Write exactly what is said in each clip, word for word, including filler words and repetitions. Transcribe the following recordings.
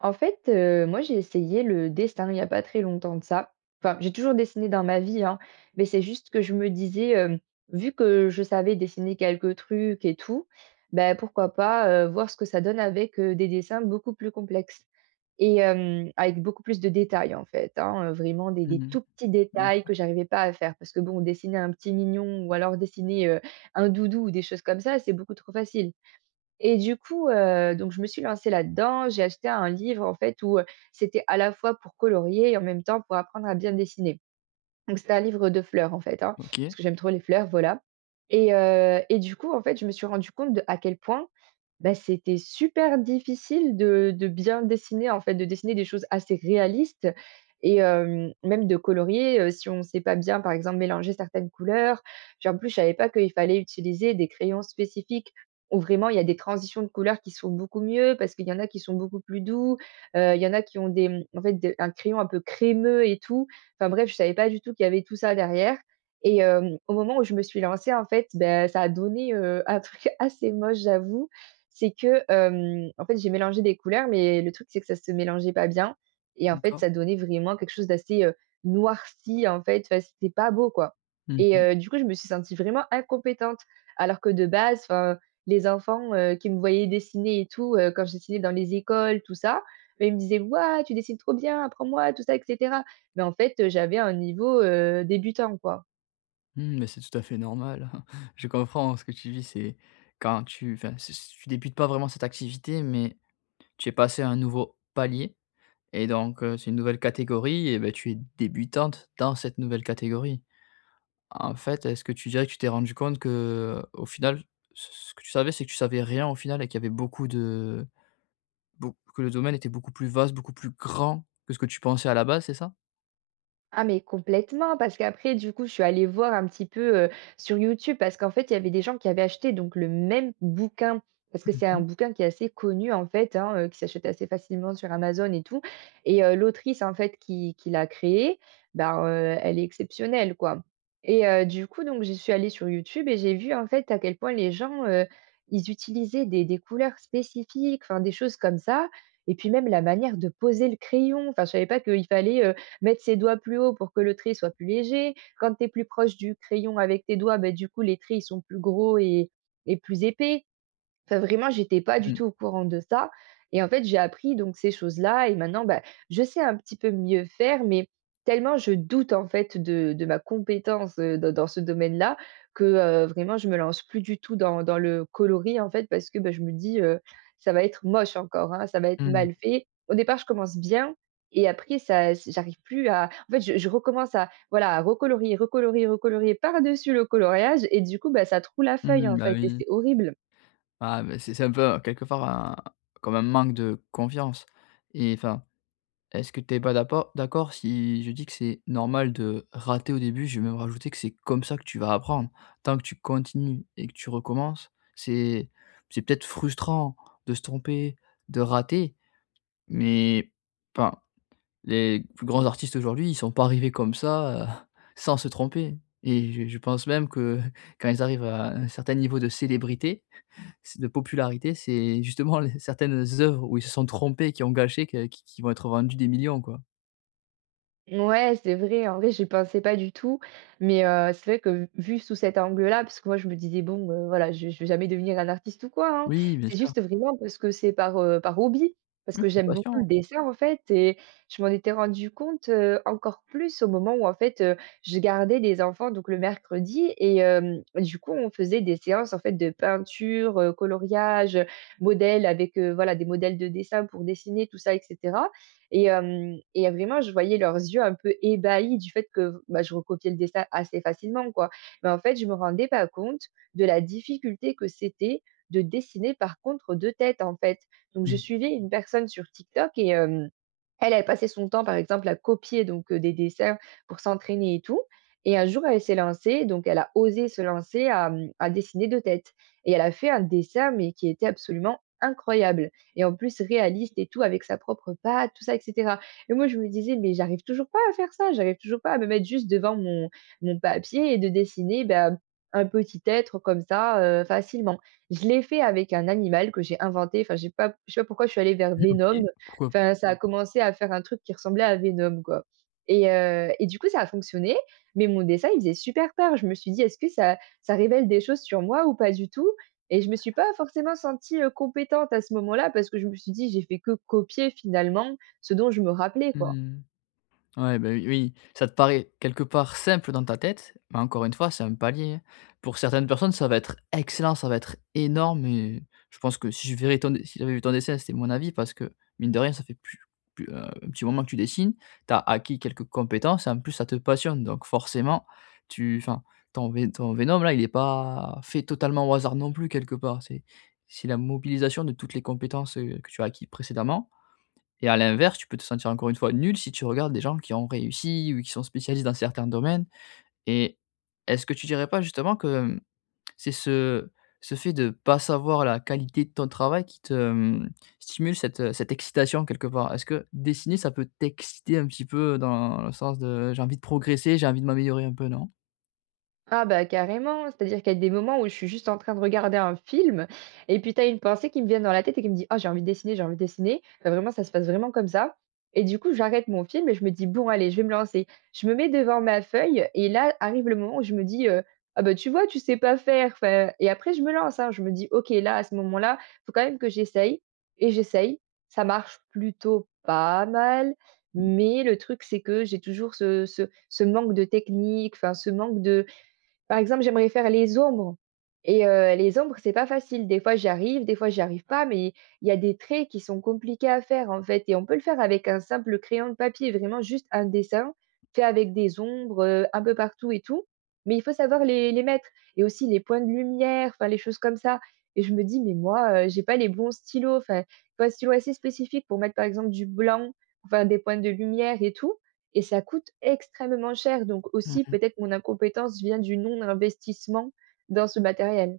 En fait, heu, moi, j'ai essayé le dessin il y a pas très longtemps de ça. Enfin, j'ai toujours dessiné dans ma vie, hein, mais c'est juste que je me disais, hem, vu que je savais dessiner quelques trucs et tout, ben pourquoi pas, heu, voir ce que ça donne avec, heu, des dessins beaucoup plus complexes et hem, avec beaucoup plus de détails, en fait, hein, heu, vraiment des des Mmh. tout petits détails Mmh. que j'arrivais pas à faire parce que bon, dessiner un petit mignon ou alors dessiner, heu, un doudou ou des choses comme ça, c'est beaucoup trop facile. Et du coup, heu, donc je me suis lancée là-dedans. J'ai acheté un livre en fait où, heu, c'était à la fois pour colorier et en même temps pour apprendre à bien dessiner. Donc c'était un livre de fleurs en fait, hein, OK, parce que j'aime trop les fleurs, voilà. Et heu et du coup, en fait, je me suis rendu compte de à quel point, bah, c'était super difficile de de bien dessiner, en fait, de dessiner des choses assez réalistes et hem, même de colorier, heu, si on ne sait pas bien, par exemple, mélanger certaines couleurs. Puis en plus, je savais pas qu'il fallait utiliser des crayons spécifiques où vraiment il y a des transitions de couleurs qui sont beaucoup mieux parce qu'il y en a qui sont beaucoup plus doux, heu, il y en a qui ont des, mmh, en fait, des un crayon un peu crémeux et tout. Enfin bref, je savais pas du tout qu'il y avait tout ça derrière et hem, au moment où je me suis lancée, en fait, ben ça a donné, heu, un truc assez moche, j'avoue. C'est que, hem, en fait, j'ai mélangé des couleurs, mais le truc, c'est que ça se mélangeait pas bien et en fait, d'accord. ça donnait vraiment quelque chose d'assez, heu, noirci, en fait. Enfin, c'était pas beau, quoi Mmh et mh. heu, du coup, je me suis sentie vraiment incompétente alors que de base, enfin, les enfants, heu, qui me voyaient dessiner et tout, heu, quand je dessinais dans les écoles, tout ça, bah, ils me disaient: «Waouh, tu dessines trop bien, apprends-moi», tout ça et cetera Mais en fait, j'avais un niveau, heu, débutant, quoi. Mmh, mais c'est tout à fait normal. Je comprends ce que tu vis, c'est quand tu enfin, c c tu débutes pas vraiment cette activité, mais tu es passé à un nouveau palier et donc heu, c'est une nouvelle catégorie et beh, tu es débutante dans cette nouvelle catégorie. En fait, est-ce que tu dirais que tu t'es rendue compte que au final, ce ce que tu savais, c'est que tu savais rien au final et qu'il y avait beaucoup de beau que le domaine était beaucoup plus vaste, beaucoup plus grand que ce que tu pensais à la base, c'est ça? Ah mais complètement, parce qu'après du coup, je suis allée voir un petit peu, heu, sur YouTube parce qu'en fait, il y avait des gens qui avaient acheté donc le même bouquin, parce que Mmh c'est un mh. bouquin qui est assez connu en fait, hein, heu, qui s'achète assez facilement sur Amazon et tout et heu, l'autrice en fait qui qui l'a créé, ben, heu, elle est exceptionnelle quoi et heu, du coup donc je suis allée sur YouTube et j'ai vu en fait à quel point les gens, heu, ils utilisaient des des couleurs spécifiques, enfin des choses comme ça et puis même la manière de poser le crayon. Enfin je savais pas qu'il fallait mettre ses doigts plus haut pour que le trait soit plus léger. Quand tu es plus proche du crayon avec tes doigts, ben du coup, les traits, ils sont plus gros et et plus épais. Enfin, vraiment, j'étais pas du Mmh. tout au courant de ça et en fait, j'ai appris donc ces choses-là et maintenant, bah, je sais un petit peu mieux faire, mais tellement je doute en fait de de ma compétence, heu, dans dans ce domaine-là que, heu, vraiment je me lance plus du tout dans dans le coloris en fait parce que, bah, je me dis, heu: «Ça va être moche encore, hein, ça va être Mmh. mal fait». Au départ, je commence bien et après ça c j'arrive plus à en fait, je je recommence à voilà, à recolorier, recolorier, recolorier par-dessus le coloriage et du coup, bah, ça troue la feuille en Mmh, bah, fait et oui. c'est horrible. Ah, mais c'est c'est un peu, heu, quelque part un comme un manque de confiance et enfin, est-ce que tu es pas d'apport d'accord si je dis que c'est normal de rater au début? Je vais même rajouter que c'est comme ça que tu vas apprendre. Tant que tu continues et que tu recommences, c'est c'est peut-être frustrant de se tromper, de rater, mais enfin, les plus grands artistes aujourd'hui, ils sont pas arrivés comme ça, heu, sans se tromper et je je pense même que quand ils arrivent à un certain niveau de célébrité, de popularité, c'est justement les certaines œuvres où ils se sont trompés, qui ont gâché, que qui qui vont être vendues des millions, quoi. Ouais, c'est vrai. En vrai, j'y pensais pas du tout. Mais heu, c'est vrai que vu sous cet angle-là, parce que moi, je me disais: «Bon, heu, voilà, je je vais jamais devenir un artiste ou quoi, hein». Oui, bien C'est sûr. juste vraiment parce que c'est par, heu, par hobby, parce Oui, que je suis j'aime beaucoup le patient, hein. dessin, en fait et je m'en étais rendu compte, heu, encore plus au moment où, en fait, heu, je gardais des enfants donc le mercredi et hem, du coup, on faisait des séances, en fait, de peinture, heu, coloriage, modèles avec, heu, voilà, des modèles de dessin pour dessiner tout ça et cetera. Et hem et vraiment, je voyais leurs yeux un peu ébahis du fait que, bah, je recopiais le dessin assez facilement, quoi. Mais en fait, je me rendais pas compte de la difficulté que c'était de dessiner par contre deux têtes en fait. Donc je Mmh. suivais une personne sur TikTok et hem, elle, elle passait son temps, par exemple, à copier donc, heu, des dessins pour s'entraîner et tout et un jour, elle s'est lancée, donc elle a osé se lancer à, mmh, à dessiner deux têtes. Et elle a fait un dessin, mais qui était absolument incroyable et en plus réaliste et tout avec sa propre patte, tout ça et cetera et moi, je me disais: «Mais j'arrive toujours pas à faire ça, j'arrive toujours pas à me mettre juste devant mon mon papier et de dessiner, bah, un petit être comme ça, heu, facilement». Je l'ai fait avec un animal que j'ai inventé, enfin, j'ai pas je sais pas pourquoi je suis allée vers OK. Venom. Pourquoi pas? Enfin, ça a Mmh. commencé à faire un truc qui ressemblait à Venom, quoi et heu et du coup, ça a fonctionné, mais mon dessin, il faisait super peur. Je me suis dit: «Est-ce que ça ça révèle des choses sur moi ou pas du tout ?» Et je me suis pas forcément sentie, heu, compétente à ce moment-là parce que je me suis dit: «J'ai fait que copier finalement ce dont je me rappelais quoi». Mmh. Ouais, ben oui, oui, ça te paraît quelque part simple dans ta tête, mais encore une fois, c'est un palier, hein. Pour certaines personnes, ça va être excellent, ça va être énorme et je pense que si je verrais ton dé si j'avais vu ton dessin, c'était mon avis parce que mine de rien, ça fait plus plus, heu, un petit moment que tu dessines, tu as acquis quelques compétences et en plus ça te passionne donc forcément tu enfin, ton vé ton Venom là, il est pas fait totalement au hasard non plus quelque part. C'est c'est la mobilisation de toutes les compétences, heu, que tu as acquis précédemment et à l'inverse, tu peux te sentir encore une fois nul si tu regardes des gens qui ont réussi ou qui sont spécialistes dans certains domaines. Et est-ce que tu dirais pas justement que, hem, c'est ce ce fait de pas savoir la qualité de ton travail qui te, hem, stimule cette, heu, cette excitation quelque part? Est-ce que dessiner, ça peut t'exciter un petit peu dans le sens de: «J'ai envie de progresser, j'ai envie de m'améliorer un peu», non? Ah bah carrément, c'est-à-dire qu'il y a des moments où je suis juste en train de regarder un film et puis tu as une pensée qui me vient dans la tête et qui me dit: «Oh j'ai envie de dessiner, j'ai envie de dessiner». Enfin, vraiment ça se passe vraiment comme ça et du coup j'arrête mon film et je me dis: «Bon allez, je vais me lancer». Je me mets devant ma feuille et là arrive le moment où je me dis, heu: «Ah bah tu vois, tu sais pas faire». Enfin et après je me lance, hein, je me dis: «OK, là à ce moment-là, faut quand même que j'essaye» et j'essaye. Ça marche plutôt pas mal, mais le truc c'est que j'ai toujours ce ce ce manque de technique, enfin ce manque de par exemple, j'aimerais faire les ombres et heu, les ombres, c'est pas facile. Des fois, j'y arrive, des fois, j'y arrive pas, mais il y a des traits qui sont compliqués à faire, en fait et on peut le faire avec un simple crayon de papier, vraiment juste un dessin fait avec des ombres, heu, un peu partout et tout, mais il faut savoir les les mettre et aussi les points de lumière, enfin, les choses comme ça et je me dis: «Mais moi, heu, j'ai pas les bons stylos». Enfin, il faut un stylo assez spécifique pour mettre, par exemple, du blanc, enfin, des points de lumière et tout et ça coûte extrêmement cher. Donc aussi, Mmh, peut-être mon incompétence vient du non-investissement dans ce matériel.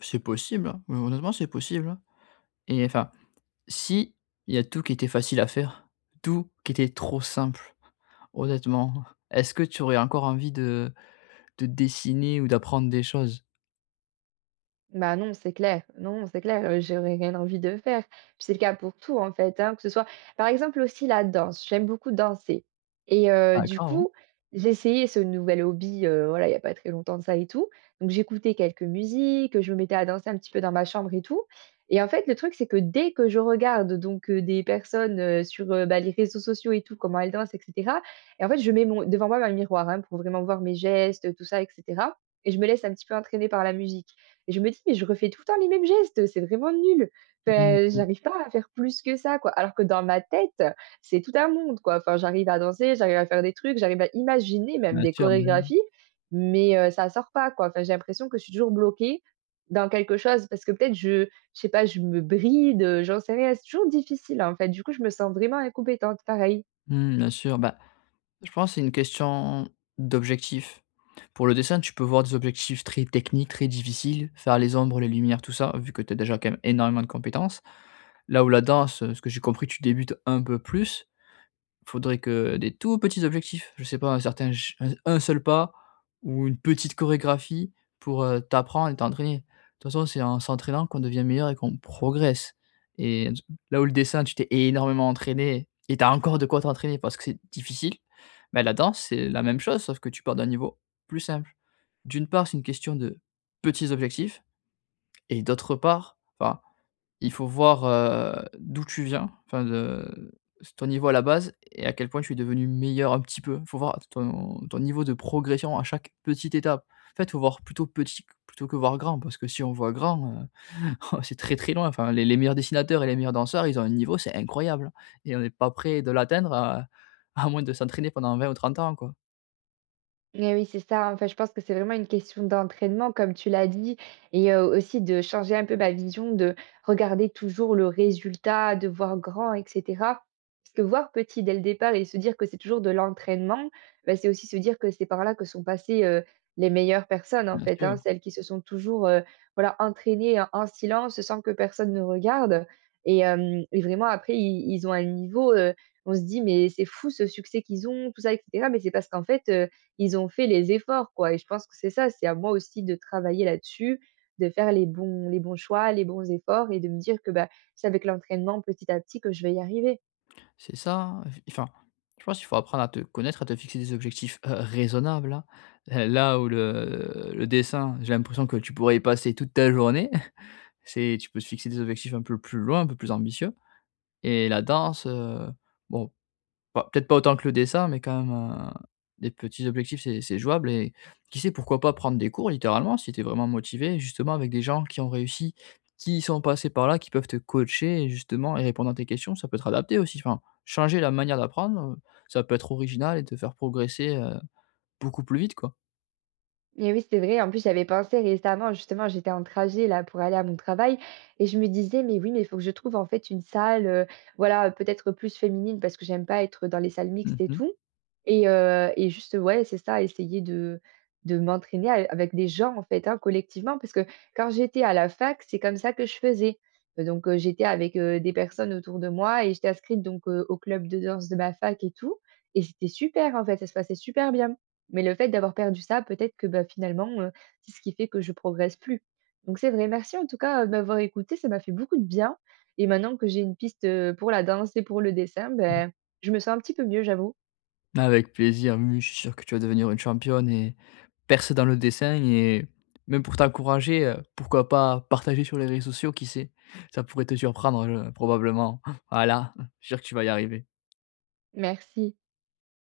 c'est possible, hein, heu, honnêtement, c'est possible, hein. Et enfin, si il y a tout qui était facile à faire, tout qui était trop simple. Honnêtement, est-ce que tu aurais encore envie de de dessiner ou d'apprendre des choses? Bah, non, c'est clair. Non, c'est clair, heu, j'aurais rien envie de faire. Puis c'est le cas pour tout, en fait, hein, que ce soit par exemple aussi la danse, j'aime beaucoup danser et heu, du D'accord, ouais. coup, j'ai essayé ce nouvel hobby, heu, voilà, il y a pas très longtemps de ça et tout. Donc j'écoutais quelques musiques, je me mettais à danser un petit peu dans ma chambre et tout et en fait, le truc, c'est que dès que je regarde donc heu, des personnes, heu, sur, heu, bah, les réseaux sociaux et tout, comment elles dansent et cetera et en fait, je mets mon devant moi, un miroir, hein, pour vraiment voir mes gestes, tout ça et cetera et je me laisse un petit peu entraîner par la musique et je me dis: «Mais je refais tout le temps les mêmes gestes, c'est vraiment nul. Mmh Enfin, mh. j'arrive pas à faire plus que ça, quoi». Alors que dans ma tête, c'est tout un monde, quoi. Enfin, j'arrive à danser, j'arrive à faire des trucs, j'arrive à imaginer même Bien des sûr, bien chorégraphies, mais heu, ça sort pas, quoi. Enfin, j'ai l'impression que je suis toujours bloquée dans quelque chose parce que peut-être je je sais pas, je me bride, heu, j'en sais rien. C'est toujours difficile, hein, en fait. Du coup, je me sens vraiment incompétente, pareil. mmh, bien sûr. Bah, je pense que c'est une question d'objectif. Pour le dessin, tu peux voir des objectifs très techniques, très difficiles, faire les ombres, les lumières, tout ça, vu que tu as déjà quand même énormément de compétences. Là où la danse, heu, ce que j'ai compris, tu débutes un peu plus. Faudrait que des tout petits objectifs, je sais pas, un certain ch un un seul pas ou une petite chorégraphie pour, heu, t'apprendre et t'entraîner. De toute façon, c'est en s'entraînant qu'on devient meilleur et qu'on progresse et là où le dessin, tu t'es énormément entraîné et t'as encore de quoi t'entraîner parce que c'est difficile, bah, la danse, c'est la même chose sauf que tu pars d'un niveau plus simple. D'une part, c'est une question de petits objectifs et d'autre part, enfin il faut voir, heu, d'où tu viens, enfin de s ton niveau à la base et à quel point tu es devenu meilleur un petit peu. il Faut voir ton ton niveau de progression à chaque petite étape. En fait, il faut voir plutôt petit plutôt que voir grand parce que si on voit grand, heu, c'est très, très loin. Enfin, les les meilleurs dessinateurs et les meilleurs danseurs, ils ont un niveau, c'est incroyable et on n'est pas prêt de l'atteindre à à moins de s'entraîner pendant vingt ou trente ans, quoi. Eh oui, c'est ça, enfin, je pense que c'est vraiment une question d'entraînement comme tu l'as dit et heu, aussi de changer un peu ma vision, de regarder toujours le résultat, de voir grand et cetera. Parce que voir petit dès le départ et se dire que c'est toujours de l'entraînement, bah, c'est aussi se dire que c'est par là que sont passées, heu, les meilleures personnes en Bien fait, sûr. hein. Celles qui se sont toujours, heu, voilà, entraînées en en silence sans que personne ne regarde et hem et vraiment après i ils ont un niveau, heu, on se dit: «Mais c'est fou ce succès qu'ils ont», tout ça et cetera. Mais c'est parce qu'en fait, ils ont fait les efforts, quoi et je pense que c'est ça, c'est à moi aussi de travailler là-dessus, de faire les bons les bons choix, les bons efforts et de me dire que, bah, c'est avec l'entraînement petit à petit que je vais y arriver. C'est ça, enfin, je pense qu'il faut apprendre à te connaître, à te fixer des objectifs, heu, raisonnables, hein. Heu, là où le le dessin, j'ai l'impression que tu pourrais y passer toute ta journée, c'est tu peux te fixer des objectifs un peu plus loin, un peu plus ambitieux et la danse, heu, bon bah, peut-être pas autant que le dessin, mais quand même, heu, des petits objectifs, c'est c'est jouable et qui sait, pourquoi pas prendre des cours littéralement si tu es vraiment motivé, justement avec des gens qui ont réussi, qui sont passés par là, qui peuvent te coacher et justement et répondre à tes questions, ça peut te adapter aussi. Enfin, changer la manière d'apprendre, heu, ça peut être original et te faire progresser, heu, beaucoup plus vite, quoi. Mais oui, c'est vrai. En plus, j'avais pensé récemment, justement, j'étais en trajet là pour aller à mon travail et je me disais, mais oui, mais il faut que je trouve en fait une salle, euh, voilà, peut-être plus féminine parce que j'aime pas être dans les salles mixtes et Mmh. tout. Et, euh, et juste, ouais, c'est ça, essayer de, de m'entraîner a- avec des gens en fait, hein, collectivement, parce que quand j'étais à la fac, c'est comme ça que je faisais. Euh, Donc, euh, j'étais avec euh, des personnes autour de moi et j'étais inscrite donc euh, au club de danse de ma fac et tout. Et c'était super en fait, ça se passait super bien. Mais le fait d'avoir perdu ça, peut-être que bah, finalement, heu, c'est ce qui fait que je progresse plus. Donc c'est vrai, merci en tout cas, heu, de m'avoir écoutée, ça m'a fait beaucoup de bien et maintenant que j'ai une piste, heu, pour la danse et pour le dessin, ben je me sens un petit peu mieux, j'avoue. Avec plaisir, oui, oui, je suis sûr que tu vas devenir une championne et percer dans le dessin et même pour t'encourager, heu, pourquoi pas partager sur les réseaux sociaux, qui sait? Ça pourrait te surprendre, heu, probablement. Voilà, je suis sûr que tu vas y arriver. Merci.